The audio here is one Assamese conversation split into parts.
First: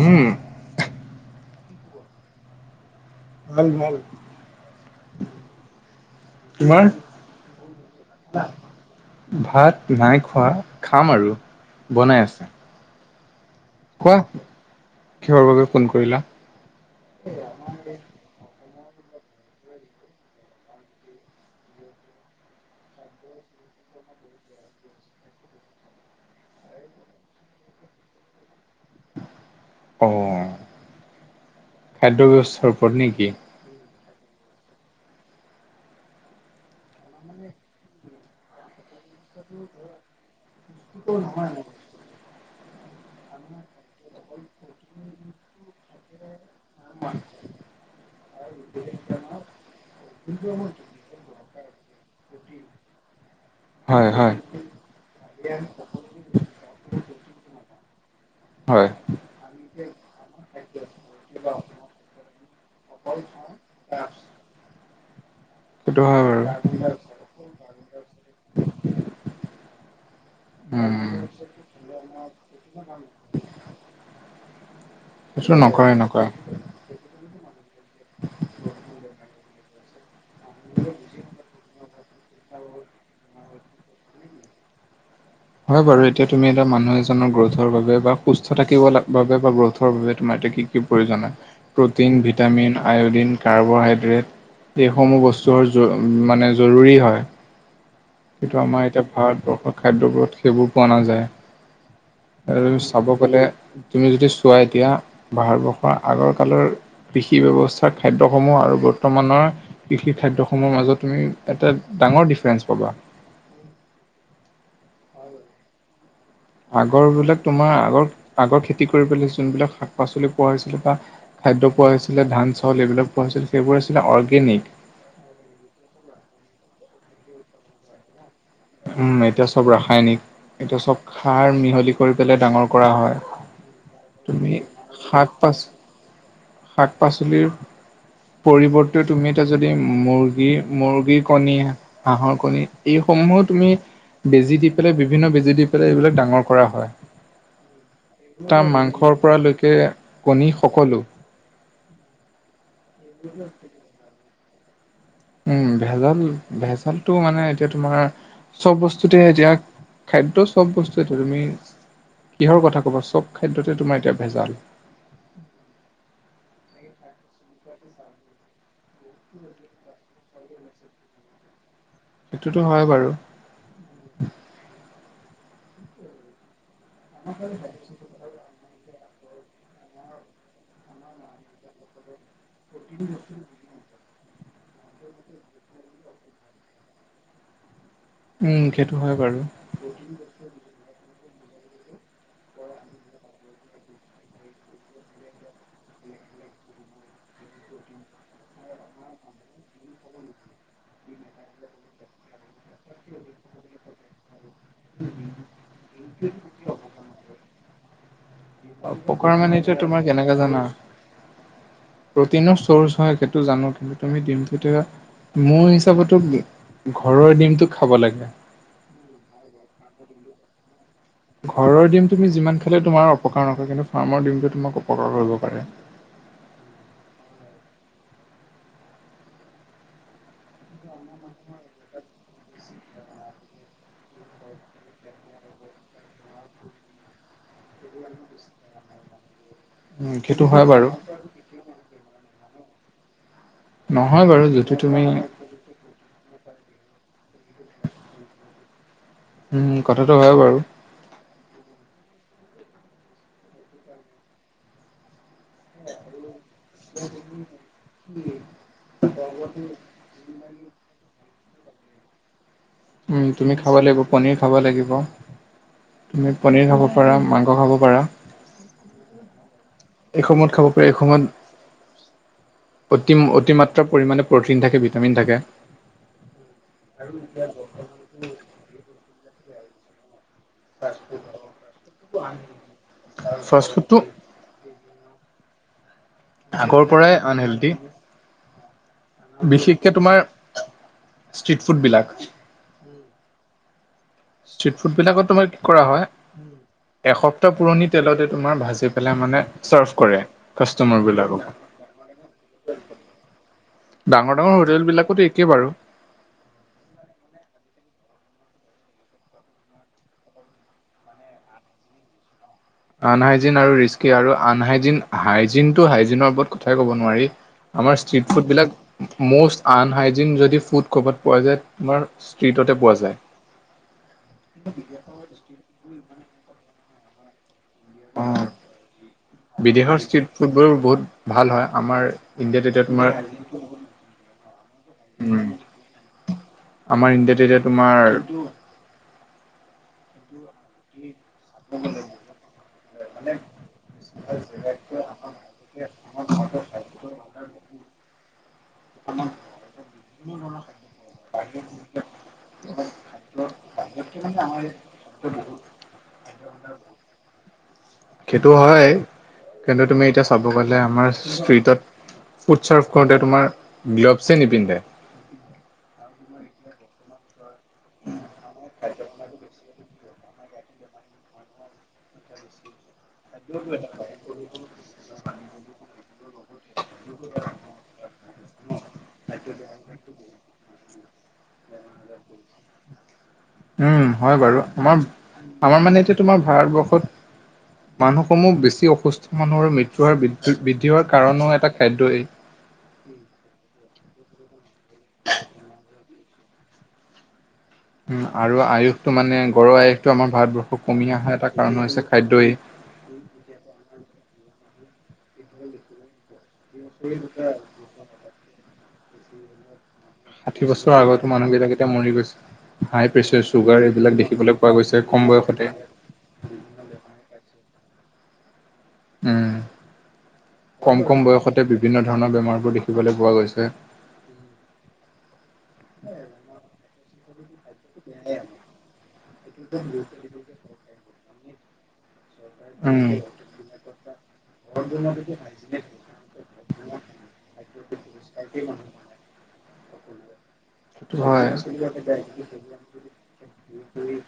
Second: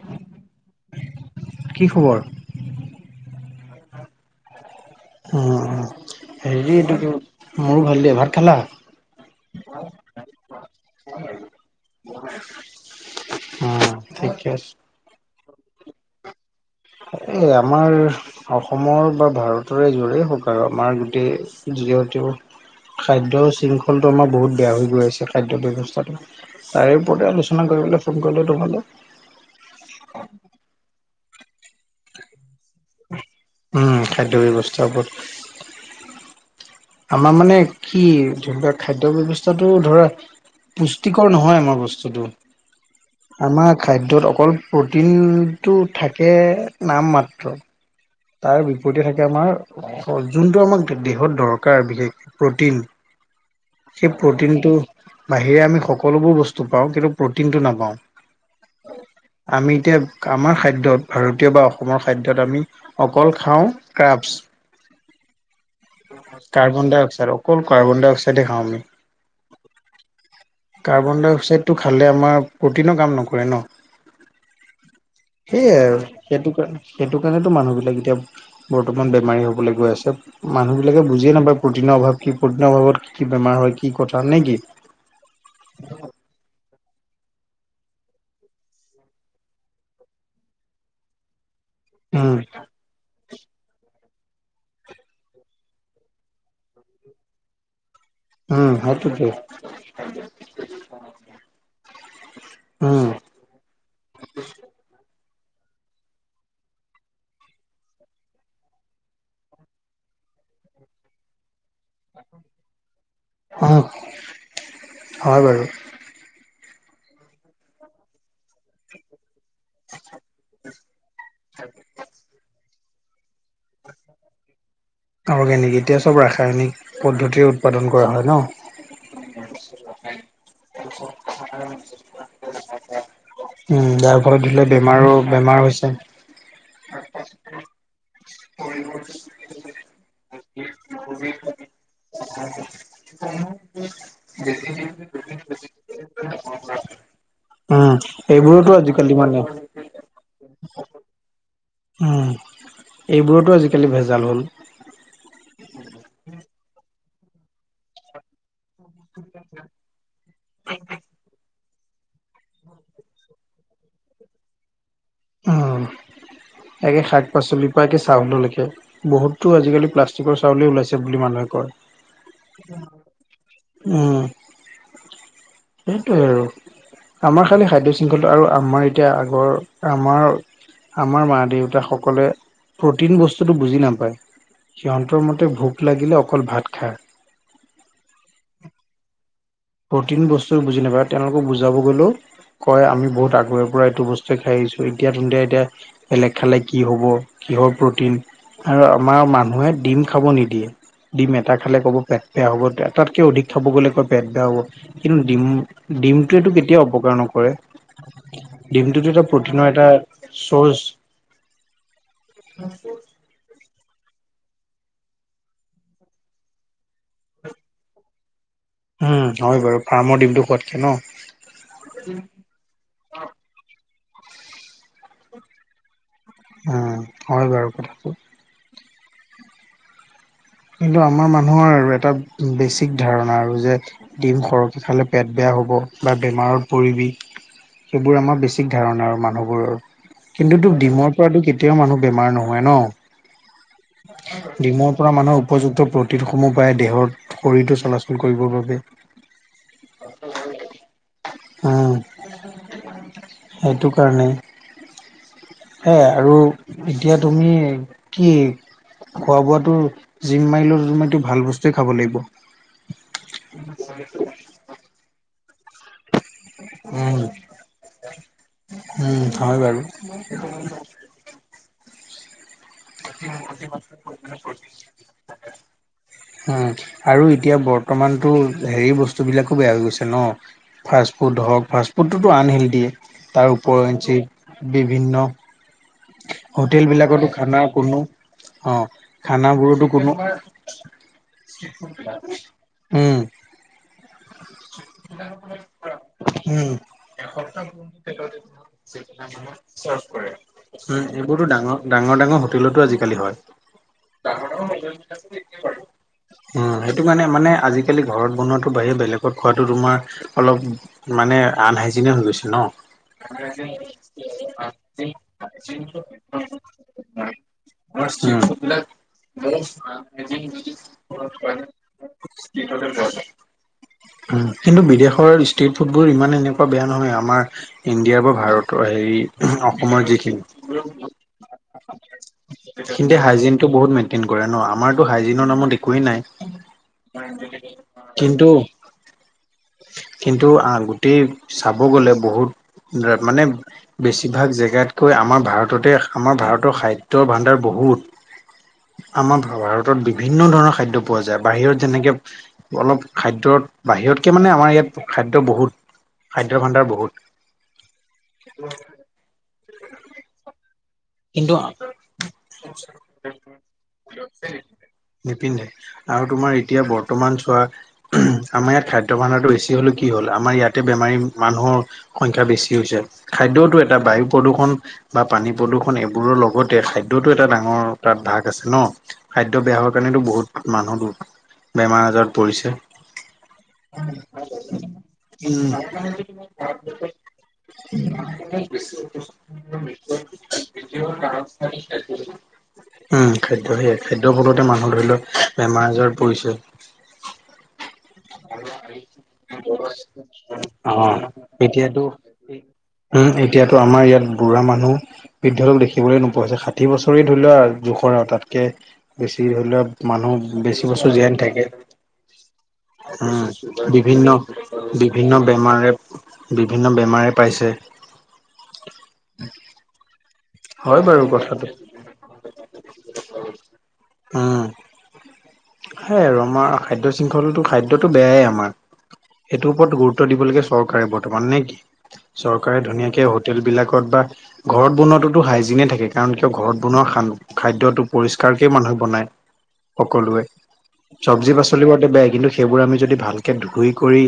উম, কি খবৰ? ভাল ভাল। হেৰি দ মোৰো ভাল দিয়া ভাত খালা? ভাত নাই খোৱা খাম আৰু বনাই আছে। অ' কোৱা ঠিকে আছে। কিহৰ বাবে ফোন কৰিলা? এই আমাৰ অসমৰ বা ভাৰতৰে যৰেই হক আৰু আমাৰ গোটেই যিহেতু খাদ্যৰ শৃংখলটো আমাৰ বহুত বেয়া হৈ গৈ আছে খাদ্যৰ ব্যৱস্থাটো। তাৰে ওপৰতে আলোচনা কৰিবলৈ ফোন কৰিলোঁ তোমাৰলৈ। অঁ, খাদ্য ব্যৱস্থাৰ ওপৰত নেকি? অঁ, খাদ্য ব্যৱস্থাৰ ওপৰত। আমাৰ মানে কি ধৰা খাদ্য ব্যৱস্থাটো ধৰা পুষ্টিকৰ নহয় আমাৰ বস্তু। আমাৰ খাদ্যত অকল প্ৰটিনটো থাকে নাম মাত্ৰ। তাৰ বিপৰীতে থাকে আমাৰ। অ যোনটো আমাক দেহত দৰকাৰ বিশেষকে প্ৰটিন। হয় সেই হয় প্ৰটিনটো। বাহিৰে আমি সকলোবোৰ বস্তু পাওঁ কিন্তু প্ৰটিনটো নাপাওঁ। হয়। আমি এতিয়া আমাৰ খাদ্যত ভাৰতীয় বা অসমৰ খাদ্যত আমি। অকল খাওঁ ক্ৰাফছ। সেইটো হয় কাৰ্বন বাৰু। ডাই অক্সাইড অকল কাৰ্বন ডাই অক্সাইডে খাওঁ আমি। উম। কাৰ্বন ডাই অক্সাইডটো খালে আমাৰ প্ৰ'টিনৰ কাম নকৰে ন? সেইটো সেইয়াই নকৰে আৰু নকৰে। সেইটো কাৰণে। সেইটো কাৰণেতো মানুহবিলাক এতিয়া বৰ্তমান বেমাৰী হ'বলৈ গৈ আছে। মানুহবিলাকে বুজিয়ে নাপায় প্ৰটিনৰ অভাৱ কি? প্ৰটিনৰ অভাৱত কি কি বেমাৰ হয়! কি কথা নে কি? হয় বাৰু, এতিয়া তুমি এটা মানুহ এজনৰ গ্ৰ'থৰ বাবে বা সুস্থ থাকিব বাবে বা গ্ৰোথৰ বাবে তোমাৰ এতিয়া কি প্ৰয়োজন হয় প্ৰটিন, উম ভিটামিন, আয়ডিন কাৰ্বহাইড্ৰেট এই সমূহ বস্তু মানে জৰুৰী হয়। কিন্তু উম আমাৰ এতিয়া সেইটোতো ভাৰতবৰ্ষৰ খাদ্যবোৰত সেইবোৰ পোৱা নাযায়। আৰু উম চাব! কলে তুমি যদি চোৱা এতিয়া, ভাৰতবৰ্ষৰ আগৰ কালৰ! কৃষি ব্যৱস্থাৰ খাদ্যসমূহ আৰু বৰ্তমানৰ কৃষি খাদ্য সমূহৰ মাজত তুমি এটা। ডাঙৰ ডিফাৰেন্ঞ্চ পাবা। অঁ হয় বাৰু! আগৰবিলাক তোমাৰ আগৰ, আগৰ খেতি কৰিবলৈ যোনবিলাক শাক-পাচলি পোৱা হৈছিলে বা! খাদ্য পোৱা হৈছিলে ধান চাউল এইবিলাক পোৱা হৈছিল সেইবোৰ আছিলে অৰ্গেনিক! অৰ্গেনিক এতিয়া সব ৰাসায়নিক পদ্ধতিৰে উৎপাদন কৰা হয় ন। উম এতিয়া চব ৰাসায়নিক, এতিয়া চব সাৰ মিহলি কৰি পেলাই ডাঙৰ কৰা হয়। উম! ডাৰ ঘৰত তুমি দিলে বেমাৰো শাক পাচ বেমাৰ হৈছে। শাক পাচলিৰ! পৰিৱৰ্তে তুমি এতিয়া যদি মুৰ্গী, মুৰ্গীৰ কণী! হাঁহৰ কণী এইসমূহত! তুমি বেজি দি পেলাই, বিভিন্ন বেজি দি পেলাই এইবিলাক ডাঙৰ কৰা হয়। উম এটা এইবোৰতো আজিকালি মাংসৰ পৰা মানে লৈকে কণী সকলো। উম! এইবোৰতো আজিকালি ভেজাল হ'ল। উম! ভেজাল, ভেজালটো মানে এতিয়া তোমাৰ! চব বস্তুতে এতিয়া, খাদ্য চব বস্তুটো তুমি! কিহৰ কথা কিবা, চব খাদ্যতে তোমাৰ এতিয়া ভেজাল। উম! একে শাক পাচলিৰ পৰা চাউল লৈকে। বহুতো আজিকালি প্লাষ্টিকৰ চাউলে ওলাইছে বুলি মানুহে কয়। সেইটোতো হয় বাৰু! উম! সেইটোৱে আৰু! আমাৰ খালি খাদ্য শৃংখলা আৰু আমাৰ এতিয়া আগৰ! আমাৰ, আমাৰ মা দেউতাসকলে প্ৰটিন বস্তুটো বুজি নাপায়। সিহঁতৰ মতে ভোক লাগিলে অকল ভাত খায়। উম সেইটো হয় বাৰু! প্ৰটিন বস্তু বুজি নাপায়, তেওঁলোকক বুজাব গ'লেও! কয় আমি বহুত আগৰে পৰা এইটো বস্তুৱে খাই আহিছো, এতিয়া তুন্তে এতিয়া! বেলেগ খালে কি হ'ব কিহৰ প্ৰটিন আৰু আমাৰ মানুহে ডিম খাব নিদিয়ে ডিম এটা খালে ক'ব পেট বেয়া হ'ব তাতকে অধিক খাব গ'লে কয় পেট বেয়া হ'ব কিন্তু ডিম ডিমটোৱেতটো কেতিয়াও অপকাৰ নকৰে ডিমটোতো এটা অপকাৰ মানে প্ৰটিনৰ এতিয়া এটা তোমাৰ কেনেকে জানা চৰ্চ প্ৰটিনৰ চৰ্চ হয় সেইটো জানো কিন্তু তুমি দিম তেতিয়া মোৰ হিচাপতো ঘৰৰ ডিমটো খাব লাগে উম হয় বাৰু ফাৰ্মৰ দিমটোো খোৱাতকে ন ঘৰৰ ডিম তুমি যিমান খালে তোমাৰ অপকাৰ নকৰে কিন্তু ফাৰ্মৰ ডিমটো তোমাক অপকাৰ কৰিব পাৰে উম হয় বাৰু কথাটো কিন্তু আমাৰ মানুহৰ আৰু এটা বেছিক ধাৰণা আৰু যে! ডিম সৰকৈ খালে পেট বেয়া হ'ব বা বেমাৰত পৰিবি! সেইবোৰ আমাৰ বেছিক ধাৰণা আৰু মানুহবোৰৰ! উম, সেইটো কিন্তু হয় তোক বাৰু ডিমৰ পৰাতো কেতিয়াও মানুহ বেমাৰ নহয় ন! নহয় বাৰু যদি ডিমৰ তুমি পৰা মানুহ উপযুক্ত প্ৰতিোধসমূহ প্ৰায় দেহৰ শৰীৰটো চলাচল কৰিবৰ বাবে কথাটো হয় বাৰু উম সেইটো কাৰণে সেৱে আৰু এতিয়া তুমি কি খোৱা বোৱাটো জিম মাৰিলে ৰুম এইটো ভাল বস্তুৱে খাব লাগিব তুমি খাব লাগিব পনীৰ খাব লাগিব তুমি পনিৰ খাব পাৰা উম, মাংস খাব পাৰা উম হয় বাৰু এই সময়ত খাব পাৰাৰে এইসময়ত অতি অতিমাত্ৰা পৰিমাণে প্ৰটিন থাকে ভিটামিন থাকে আৰু এতিয়া বৰ্তমানতটো হেৰি বস্তুবিলাকো বেয়া হৈ গৈছে ন ফাষ্টফুড হওক ফাষ্টফুডটোতো আনহেল্ডিয়ে তাৰ ফাষ্টফুডটো ওপৰিঞ্চি বিভিন্ন আগৰ হোটেল পৰাই বিলাকতো খানা আনহেল্ডি কোনো অ খানাবোৰতো বিশেষকে কোনো তোমাৰ ষ্ট্ৰিট ফুডবিলাক উম ষ্ট্ৰি ফুড বিলাকত তোমাৰ কি কৰা হয় উম এসপ্তাহ পুৰণি তেলতে তোমাৰ ভাজি পেলাই মানে চাৰ্ভ কৰে উম কাষ্টটমাৰ এইবোৰতো বিলাকক ডাঙৰ ডাঙৰ ডাঙৰ হোটেলতো আজিকালি হয় ডাঙৰ ডাঙৰ হোটেল বিলাকতো একেই বাৰু উম সেইটো মানে মানে আজিকালি ঘৰত বনোৱাটো বাহিৰে বেলেগত বেলেগত খোৱাটো তোমাৰ অলপ মানে আনহাইজেনে হৈ গৈছে ন আনহাইজিন আৰু ৰিস্কি আৰু আনহাইজিন হাইজিনটো হাইজিনৰ ওপৰত কথাই ক'ব নোৱাৰি আমাৰ ষ্ট্ৰিট ফুড ফুডবিলাক বিলাক ম'ষ্ট আনহাইজিন যদি ফুড ক'ৰবাত পোৱা যায় আমাৰ ষ্ট্ৰ্ৰীটতে পোৱা যায় উম কিন্তু বিদেশৰ ষ্টেট ফুডবোৰ ইমান এনেকুৱা বেয়া নহয় আমাৰ ইণ্ডিয়াৰ বা ভাৰতৰ হেৰি বিদেশৰ অসমৰ ষ্ট্ৰীট ফুডবোৰ যিখিনি বহুত ভাল হয় আমাৰ ইণ্ডিয়াত এতিয়া তোমাৰ সিহঁতি হাইজিনটো বহুত মেইনটেইন কৰে ন আমাৰতো উম, হাইজিনৰ নামত একোৱেই নাই আমাৰ ইণ্ডিয়াত এতিয়া তোমাৰ কিন্তু কিন্তু গোটেই চাব গ'লে বহুত মানে বেছিভাগ জেগাতকৈ আমাৰ ভাৰততে আমাৰ ভাৰতৰ খাদ্য ভাণ্ডাৰ বহুত আমাৰ ভাৰতত বিভিন্ন ধৰণৰ খাদ্য পোৱা যায় বাহিৰত যেনেকে অলপ খাদ্যত বাহিৰতকে মানে আমাৰ ইয়াত খাদ্য বহুত খাদ্য ভাণ্ডাৰ বহুত সেইটো হয় কিন্তু তুমি এতিয়া চাব গ'লে আমাৰ কিন্তু ষ্ট্ৰিটত ফুড চাৰ্ভ কৰোতে তোমাৰ গ্ল'ভছে নিপিন্ধে নিপিন্ধে আৰু তোমাৰ এতিয়া বৰ্তমান চোৱা‌ ওম আমাৰ ইয়াত খাদ্য ভাণ্ডাৰটো বেছি হ'লে কি হ'ল আমাৰ ইয়াতে বেমাৰী মানুহৰ সংখ্যা বেছি হৈছে খাদ্যতো এটা বায়ু প্ৰদূষণ বা পানী প্ৰদূষণ খন এইবোৰৰ লগতে খাদ্যতো এটা ডাঙৰ তাত ভাগ আছে ন খাদ্য বেয়া হোৱাৰ কাৰণেতো বহুত মানুহ বেমাৰ আজাৰত পৰিছে উম হয় বাৰু আমাৰ উম আমাৰ মানে এতিয়া তোমাৰ ভাৰতবৰ্ষত মানুহসমূহ বেছি অসুস্থ মানুহৰ মৃত্যু হোৱাৰ বৃদ্ধি বৃদ্ধি হোৱাৰ কাৰণও এটা খাদ্যই উম খাদ্য সেয়াই খাদ্য ফলতে মানুহ ধৰি লওক বেমাৰ আজাৰ পৰিছে উম, আৰু আয়ুসটো মানে গড়ৰ আয়ুসটো আমাৰ ভাৰতবৰ্ষত অ কমি অহা এটা কাৰণ হৈছে এতিয়াতো খাদ্যই। উম এতিয়াতো আমাৰ ইয়াত বুঢ়া মানুহ বৃদ্ধ লোক দেখিবলৈ নোপোৱা হৈছে ষাঠি বছৰে ধৰি লোৱা জোখৰ আৰু তাতকে বেছি ধৰি লওক মানুহ ষাঠি বেছি বছৰ আগতো জীয়াই নাথাকে মানুহবিলাক এতিয়া মৰি গৈছে। হাই প্ৰেছাৰ, চুগাৰ উম এইবিলাক বিভিন্ন দেখিবলৈ পোৱা গৈছে কম বিভিন্ন বয়সতে। বেমাৰে বিভিন্ন বেমাৰে পাইছে উম কম হয় কম বাৰু কথাটো। বয়সতে বিভিন্ন ধৰণৰ বেমাৰবোৰ দেখিবলৈ পোৱা গৈছে উম সেইয়া আৰু আমাৰ খাদ্য শৃংখলতো খাদ্যটো বেয়াই আমাৰ এইটো ওপৰত গুৰুত্ব দিব লাগে চৰকাৰে বৰ্তমান নে কি চৰকাৰে ধুনীয়াকে হোটেল বিলাকত উম। বা ঘৰত বনোৱাতোতো হাইজিনে থাকে থাকে কাৰণ কিয় ঘৰত বনোৱা খান খাদ্যটো পৰিষ্কাৰকেই মানুহে বনায় সকলোৱে হয়। চব্জি পাচলিবোৰতো বেয়াই কিন্তু সেইবোৰ আমি যদি ভালকে ধুই কৰি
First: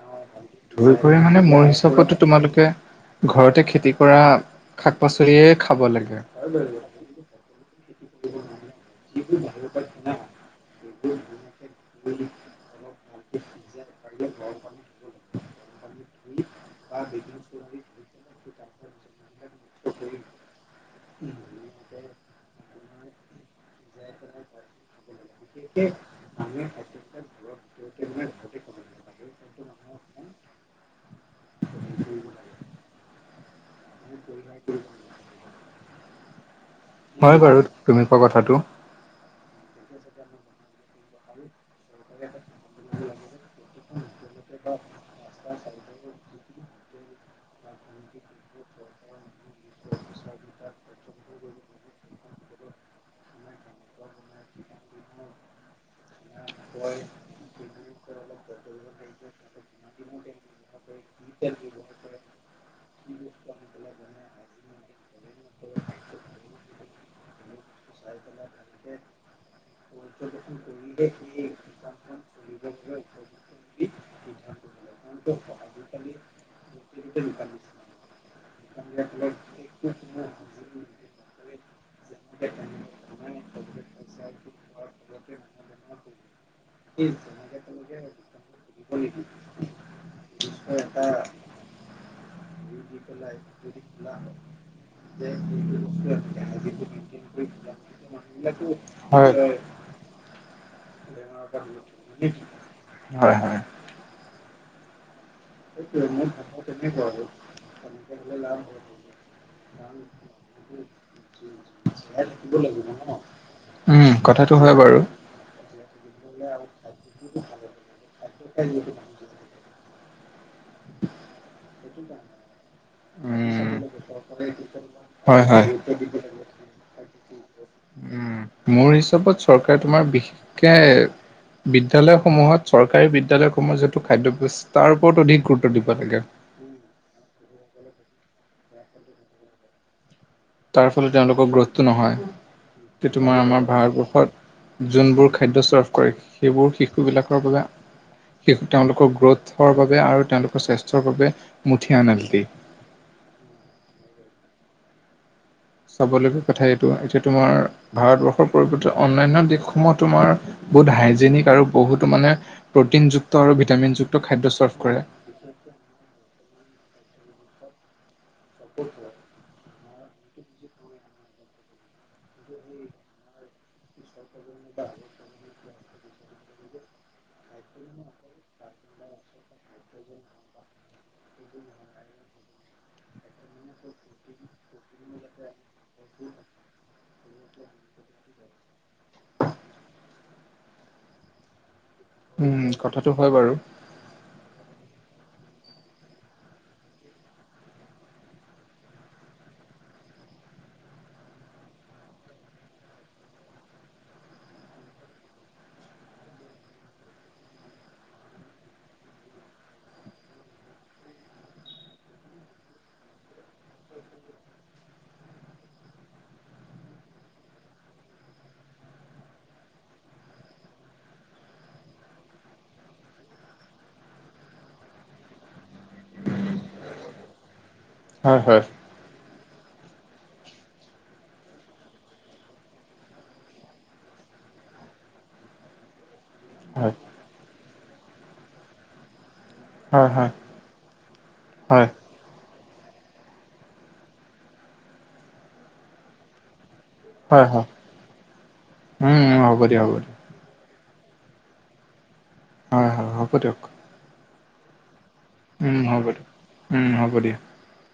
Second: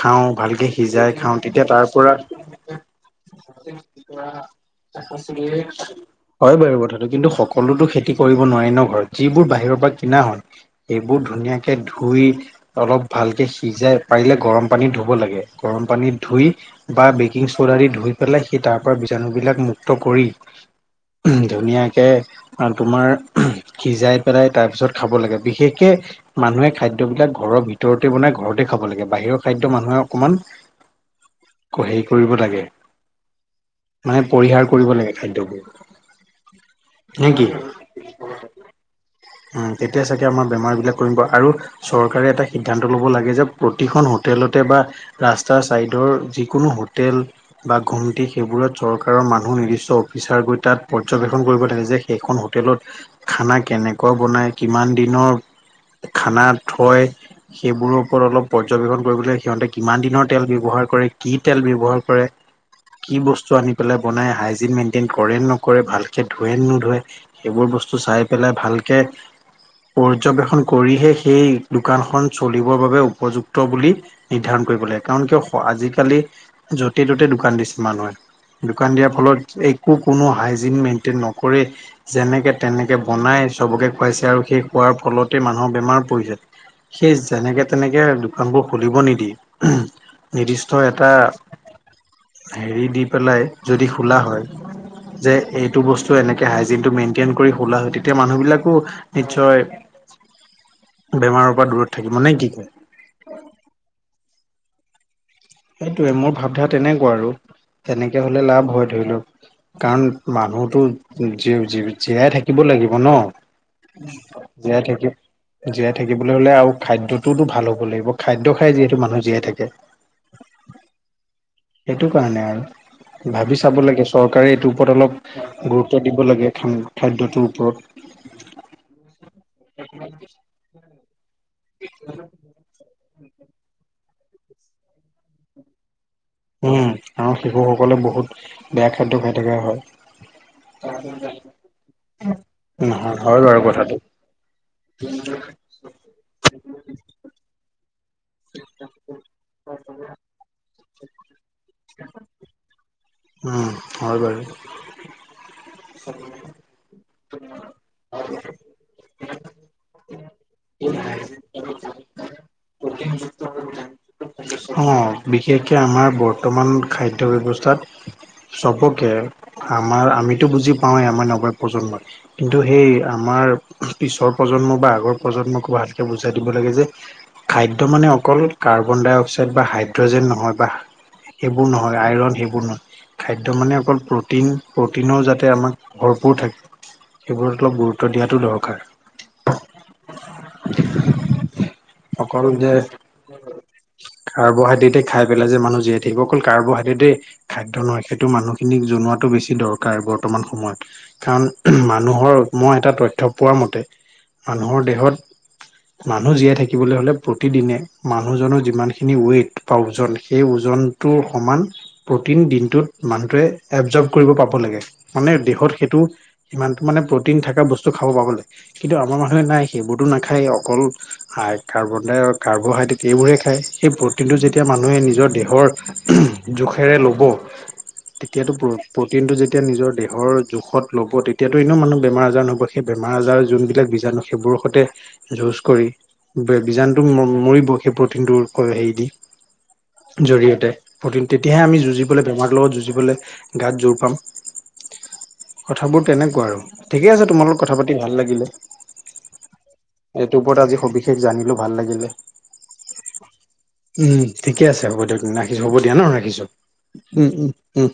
খাওঁ ভালকে ধুই সিজাই কৰি মানে খাওঁ মোৰ তেতিয়া তাৰ হিচাপতো পৰা তোমালোকে ঘৰতে খেতি কৰা শাক পাচলিয়ে খাব লাগে হয় বাৰু কথাটো কিন্তু সকলোতো খেতি কৰিব নোৱাৰাৰে ন ঘৰত যিবোৰ বাহিৰৰ পৰা কিনা হয় সেইবোৰ ধুনীয়াকে ধুই অলপ ভালকে সিজাই পাৰিলে গৰম পানীত ধুব লাগে গৰম পানীত ধুই বা বেকিং চ'ডা দি ধুই পেলাই সি তাৰ পৰা বীজাণু বিলাক মু কৰি ধুনীয়াকৈ তোমাৰ সিজাই পেলাই তাৰ পিছত খাব লাগে বিশেষকে মানুহে খাদ্যবিলাক ঘৰৰ ভিত ভিতৰতে বনাই ঘৰতে খাব লাগে বাহিৰৰ খাদ্য মানুহে অকণমান হেৰি কৰিব লাগে। মানে পৰিহাৰ কৰিব লাগে খাদ্যবোৰ। নে হয় কি বাৰু তুমি কোৱা কথাটো। তেতিয়া চাগে আমাৰ বেমাৰবিলাক কমিব আৰু চৰকাৰে এটা সিদ্ধান্ত ল'ব লাগে যে প্ৰতিখন হোটেলতে বা। ৰাস্তাৰ চাইডৰ যিকোনো হোটেল বা ঘুমটি সেইবোৰত চৰকাৰৰ মান মানুহ নিৰ্দিষ্ট অফিচাৰ গৈ তাত পৰ্যবেক্ষণ কৰিব লাগে যে সেইখন হোটেলত খানা কেনেকুৱা বনাই কিমান দিনৰ খানাত থয় সেইবোৰৰ ওপৰত অলপ পৰ্যবেক্ষণ কৰিবলৈ সিহঁতে কিমান দিনৰ তেল ব্যৱহাৰ কৰে কি তেল ব্যৱহাৰ কৰে কি বস্তু আনি পেলাই। বনাই হাইজিন মেন্তেন কৰে নে নকৰে ভালকে ধুৱে নে নোধোৱে। চ চাই পেলাই ভালকে। পৰ্যবেক্ষণ কৰিহে সেই দোকানখন চলিবৰ বাবে উপযুক্ত বুলি নিৰ্ধাৰণ কৰিব লাগে কাৰণ কিয় আজিকালি য'তে ত'তে দোকান দিছে মানুহে। দোকান দিয়াৰ ফলত একো কোনো হাইজিন মেইনটেইন নকৰে যেনেকে তেনেকে বনাই চবকে খুৱাইছে আৰু সেই খোৱাৰ ফলতে মানুহৰ বেমাৰ পৰিছে। সেই যেনেকে তেনেকে দোকানবোৰ খুলিব নিদি নিৰ্দিষ্ট এটা হেৰি দি পেলাই যদি খোলা হয়। যে এইটো বস্তু এনেকে হাইজিনটো মেইনটেইন কৰি খোলা হয় তেতিয়া মানুহবিলাকো হয় নিশ্চয়। বেমাৰৰ পৰা দূৰত থাকিব নেকি কয়। হয় হয়। সেইটোৱে মোৰ ভাৱধা তেনেকুৱা আৰু তেনেকৈ হ'লে লাভ হয় ধৰি লওক। কাৰণ মানুহটো জি জি জীয়াই থাকিব লাগিব ন উম কথাটো হয় জীয়াই বাৰু থাকে। জীয়াই থাকিবলৈ হ'লে আৰু খাদ্যটোওতো ভাল হ'ব লাগিব খাদ্য খাই যিহেতু মানুহে জীয়াই থাকে। সেইটো কাৰণে আৰু ভাবি উম চাব লাগে চৰকাৰে এইটোৰ ওপৰত হয় হয় অলপ গুৰুত্ব দিব লাগে খান খাদ্যটোৰ ওপৰত। উম, মোৰ হিচাপত। চৰকাৰ তোমাৰ বিশেষকে বিদ্যালয়সমূহত চৰকাৰী বিদ্যালয় [unintelligible] যে। খাদ্যব্যৱস্থাৰ ওপৰত অধিক গুৰুত্ব দিব লাগে। উম আৰু শিশুসকলে বহুত বেয়া খাদ্য খাই থকা হয়! তাৰ ফলত তেওঁলোকৰ গ্ৰথটো নহয়! এতিয়া নহয় হয় তোমাৰ বাৰু আমাৰ কথাটো ভাৰতবৰ্ষত যোনবোৰ খাদ্য চাৰ্ভ কৰে। সেইবোৰ শিশুবিলাকৰ বাবে। তেওঁলোকৰ গ্ৰথৰ বাবে আৰু তেওঁলোকৰ স্বাস্থ্যৰ বাবে মুঠিয়নালটি। উম, হয় বাৰু। চাবলগীয়া কথা এইটো এতিয়া তোমাৰ ভাৰতবৰ্ষৰ পৰিৱৰ্তে অন্যান্য দিশসমূহত তোমাৰ। বহুত হাইজেনিক আৰু বহুতো মানে প্ৰটিনযুক্ত আৰু ভিটামিনযুক্ত খাদ্য চাৰ্ভ কৰে। বিশেষকৈ আমাৰ বৰ্তমান খাদ্য ব্যৱস্থাত চবকে আমাৰ আমিতো বুজি পাওঁৱেই, আমাৰ নৱ প্ৰজন্মই কিন্তু সেই আমাৰ পিছৰ। প্ৰজন্মক বা আগৰ প্ৰজন্মকো ভালকে বুজাই দিব লাগে যে খাদ্য মানে অকল কাৰ্বনডাই অক্সাইড বা হাইড্ৰজেন নহয় বা সেইবোৰ নহয় আইৰণ সেইবোৰ নহয় খাদ্য মানে অকল প্ৰটিন প্ৰটিনৰ যাতে আমাক ভৰপূৰ থাকে সেইবোৰত অলপ গুৰুত্ব দিয়াতো দৰকাৰ অকল উম, যে কথাটো হয় বাৰু কাৰ্বহাইড্ৰেটে খাই পেলাই যে মানুহ জীয়াই থাকিব অকল কাৰ্বহাইড্ৰেটে খাদ্য নহয় সেইটো মানুহখিনিক জনোৱাতো বেছি দৰকাৰ বৰ্তমান সময়ত কাৰণ মানুহৰ মই এটা তথ্য পোৱা মতে মানুহৰ দেহত মানুহ জীয়াই থাকিবলৈ হ'লে প্ৰতিদিনে মানুহজনৰ যিমানখিনি ৱেইট বা ওজন সেই ওজনটোৰ সমান প্ৰটিন দিনটোত মানুহটোৱে এবজৰভ কৰিব পাব লাগে মানে দেহত সেইটো ইমানতো মানে প্ৰটিন থকা বস্তু খাব পাব লাগে কিন্তু আমাৰ মানুহে নাই সেইবোৰতো নাখায়েই, অকল খায় কাৰ্বনডাই অ কাৰ্বহাইড্ৰেট এইবোৰে খায় সেই প্ৰটিনটো যেতিয়া মানুহে নিজৰ দেহৰ জোখেৰে ল'ব হয়, তেতিয়াতো হয়, হয়, প্ৰ প্ৰটিনটো যেতিয়া নিজৰ দেহৰ জোখত ল'ব তেতিয়াতো এনেও মানুহ বেমাৰ আজাৰ নহ'ব, সেই বেমাৰ আজাৰ যোনবিলাক বীজাণু সেইবোৰৰ সৈতে যুঁজ কৰি বে হয়, বীজাণুটো ম মৰিব সেই প্ৰটিনটোৰ হেৰি দি হয়, জৰিয়তে প্ৰ'টিন তেতিয়াহে আমি হয়, যুঁজিবলৈ বেমাৰটোৰ লগত যুঁজিবলৈ গাত জোৰ পাম কথাবোৰ তেনেকোৱা আৰু ঠিকে আছে হয়, তোমাৰ লগত হয়। কথা পাতি ভাল লাগিলে উম, হ'ব দিয়া, হ'ব দিয়া, গ্ৰুপত আজি সবিশেষ জানিলো, ভাল লাগিলে। হয়, হব দিয়ক উম, ঠিকে আছে হ'ব দিয়ক ৰাখিছো হ'ব উম, দিয়া ন দিয়ক, ৰাখিছো হ'ব উম দিয়া। উম উম